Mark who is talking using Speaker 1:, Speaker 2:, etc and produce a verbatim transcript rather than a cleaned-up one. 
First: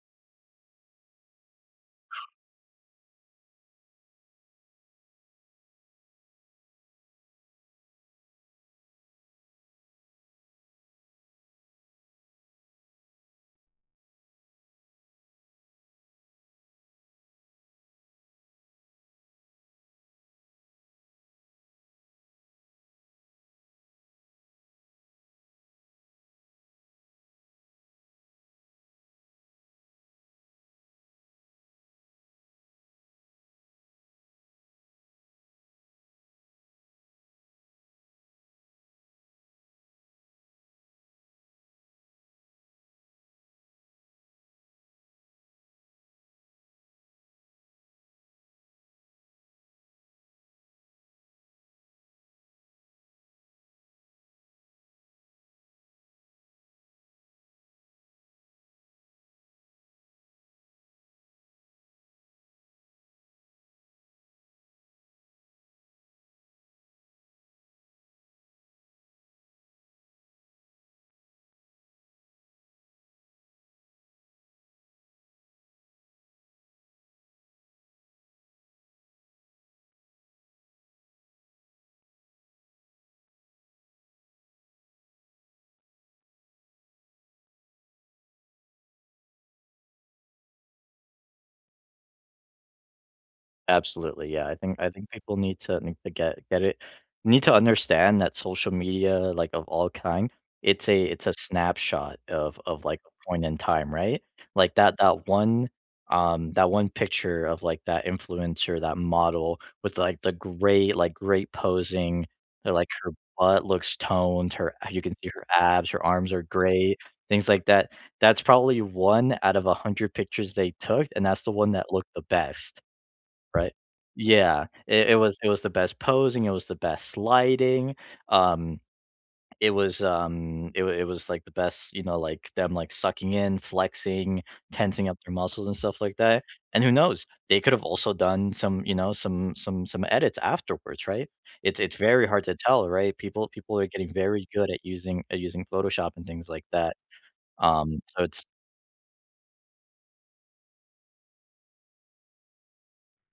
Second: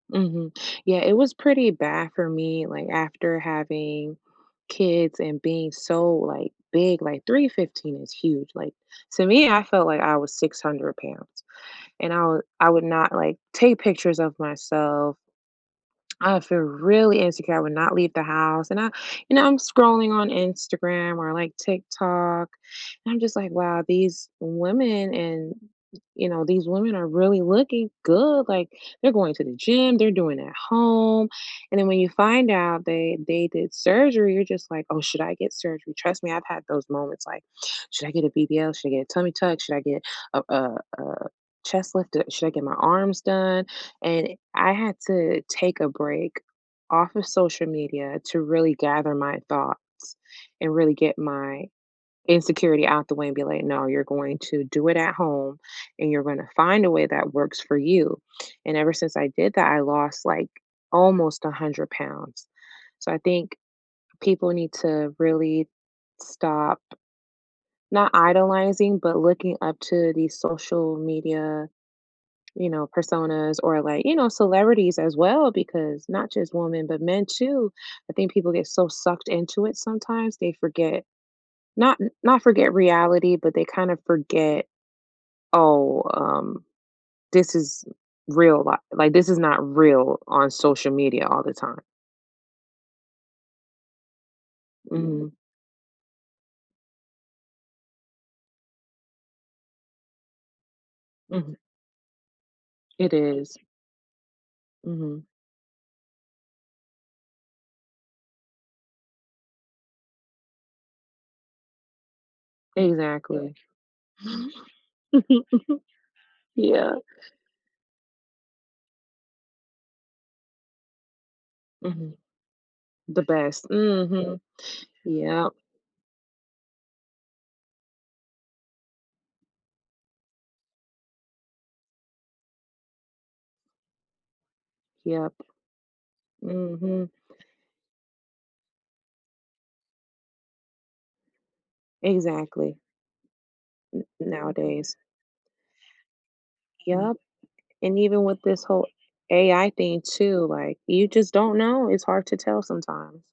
Speaker 1: Mhm. Yeah, it was pretty bad for me, like, after having kids and being so, like, big, like, three fifteen is huge. Like, to me, I felt like I was six hundred pounds, and I would I would not, like, take pictures of myself. I would feel really insecure, I would not leave the house, and I you know, I'm scrolling on Instagram or like TikTok, and I'm just like, "Wow, these women, and" you know, these women are really looking good. Like, they're going to the gym, they're doing it at home. And then, when you find out that they did surgery, you're just like, "Oh, should I get surgery?" Trust me, I've had those moments, like, "Should I get a BBL? Should I get a tummy tuck? Should I get a a a chest lifted? Should I get my arms done?" And I had to take a break off of social media to really gather my thoughts and really get my insecurity out the way and be like, "No, you're going to do it at home, and you're gonna find a way that works for you." And ever since I did that, I lost, like, almost a hundred pounds. So, I think people need to really stop not idolizing, but looking up to these social media, you know, personas or, like, you know, celebrities as well, because not just women but men too. I think people get so sucked into it sometimes they forget not not forget reality, but they kinda forget, "Oh, um, this is real li like, this is not real on social media all the time."
Speaker 2: Absolutely, yeah. I think I think
Speaker 1: Mhm.
Speaker 2: people need to need to get get it need to understand that social media, like, of all kind, it's a it's a
Speaker 1: Mhm.
Speaker 2: snapshot of of, like,
Speaker 1: It
Speaker 2: a point in
Speaker 1: is.
Speaker 2: time, right? Like, that
Speaker 1: Mhm.
Speaker 2: that one, um, that one picture of, like, that influencer, that model with, like, the great, like, great posing, where, like, her
Speaker 1: Exactly.
Speaker 2: butt looks toned, her uh, you can see her abs, her arms are
Speaker 1: Yeah.
Speaker 2: great, things like that. That's probably one out of a hundred pictures they took, and that's the one that looked
Speaker 1: Mhm.
Speaker 2: the best,
Speaker 1: The best.
Speaker 2: right?
Speaker 1: Mhm.
Speaker 2: Yeah. It it was it
Speaker 1: Yep.
Speaker 2: was the best posing, it was the best lighting. Um, it was, um, it was it was like the best you know, like, them, like, sucking in, flexing, tensing up their
Speaker 1: Yep.
Speaker 2: muscles and stuff like that. And, who
Speaker 1: Mhm.
Speaker 2: knows? They could've also done some, you know, some some some edits afterwards, right? It's it's very hard to
Speaker 1: Exactly.
Speaker 2: tell, right? People people are
Speaker 1: N
Speaker 2: getting very good at
Speaker 1: nowadays.
Speaker 2: using at using Photoshop and things like that.
Speaker 1: Yep, and
Speaker 2: Um, so
Speaker 1: even with
Speaker 2: it's
Speaker 1: this whole AI thing, too, like, you just don't know. It's hard to tell sometimes.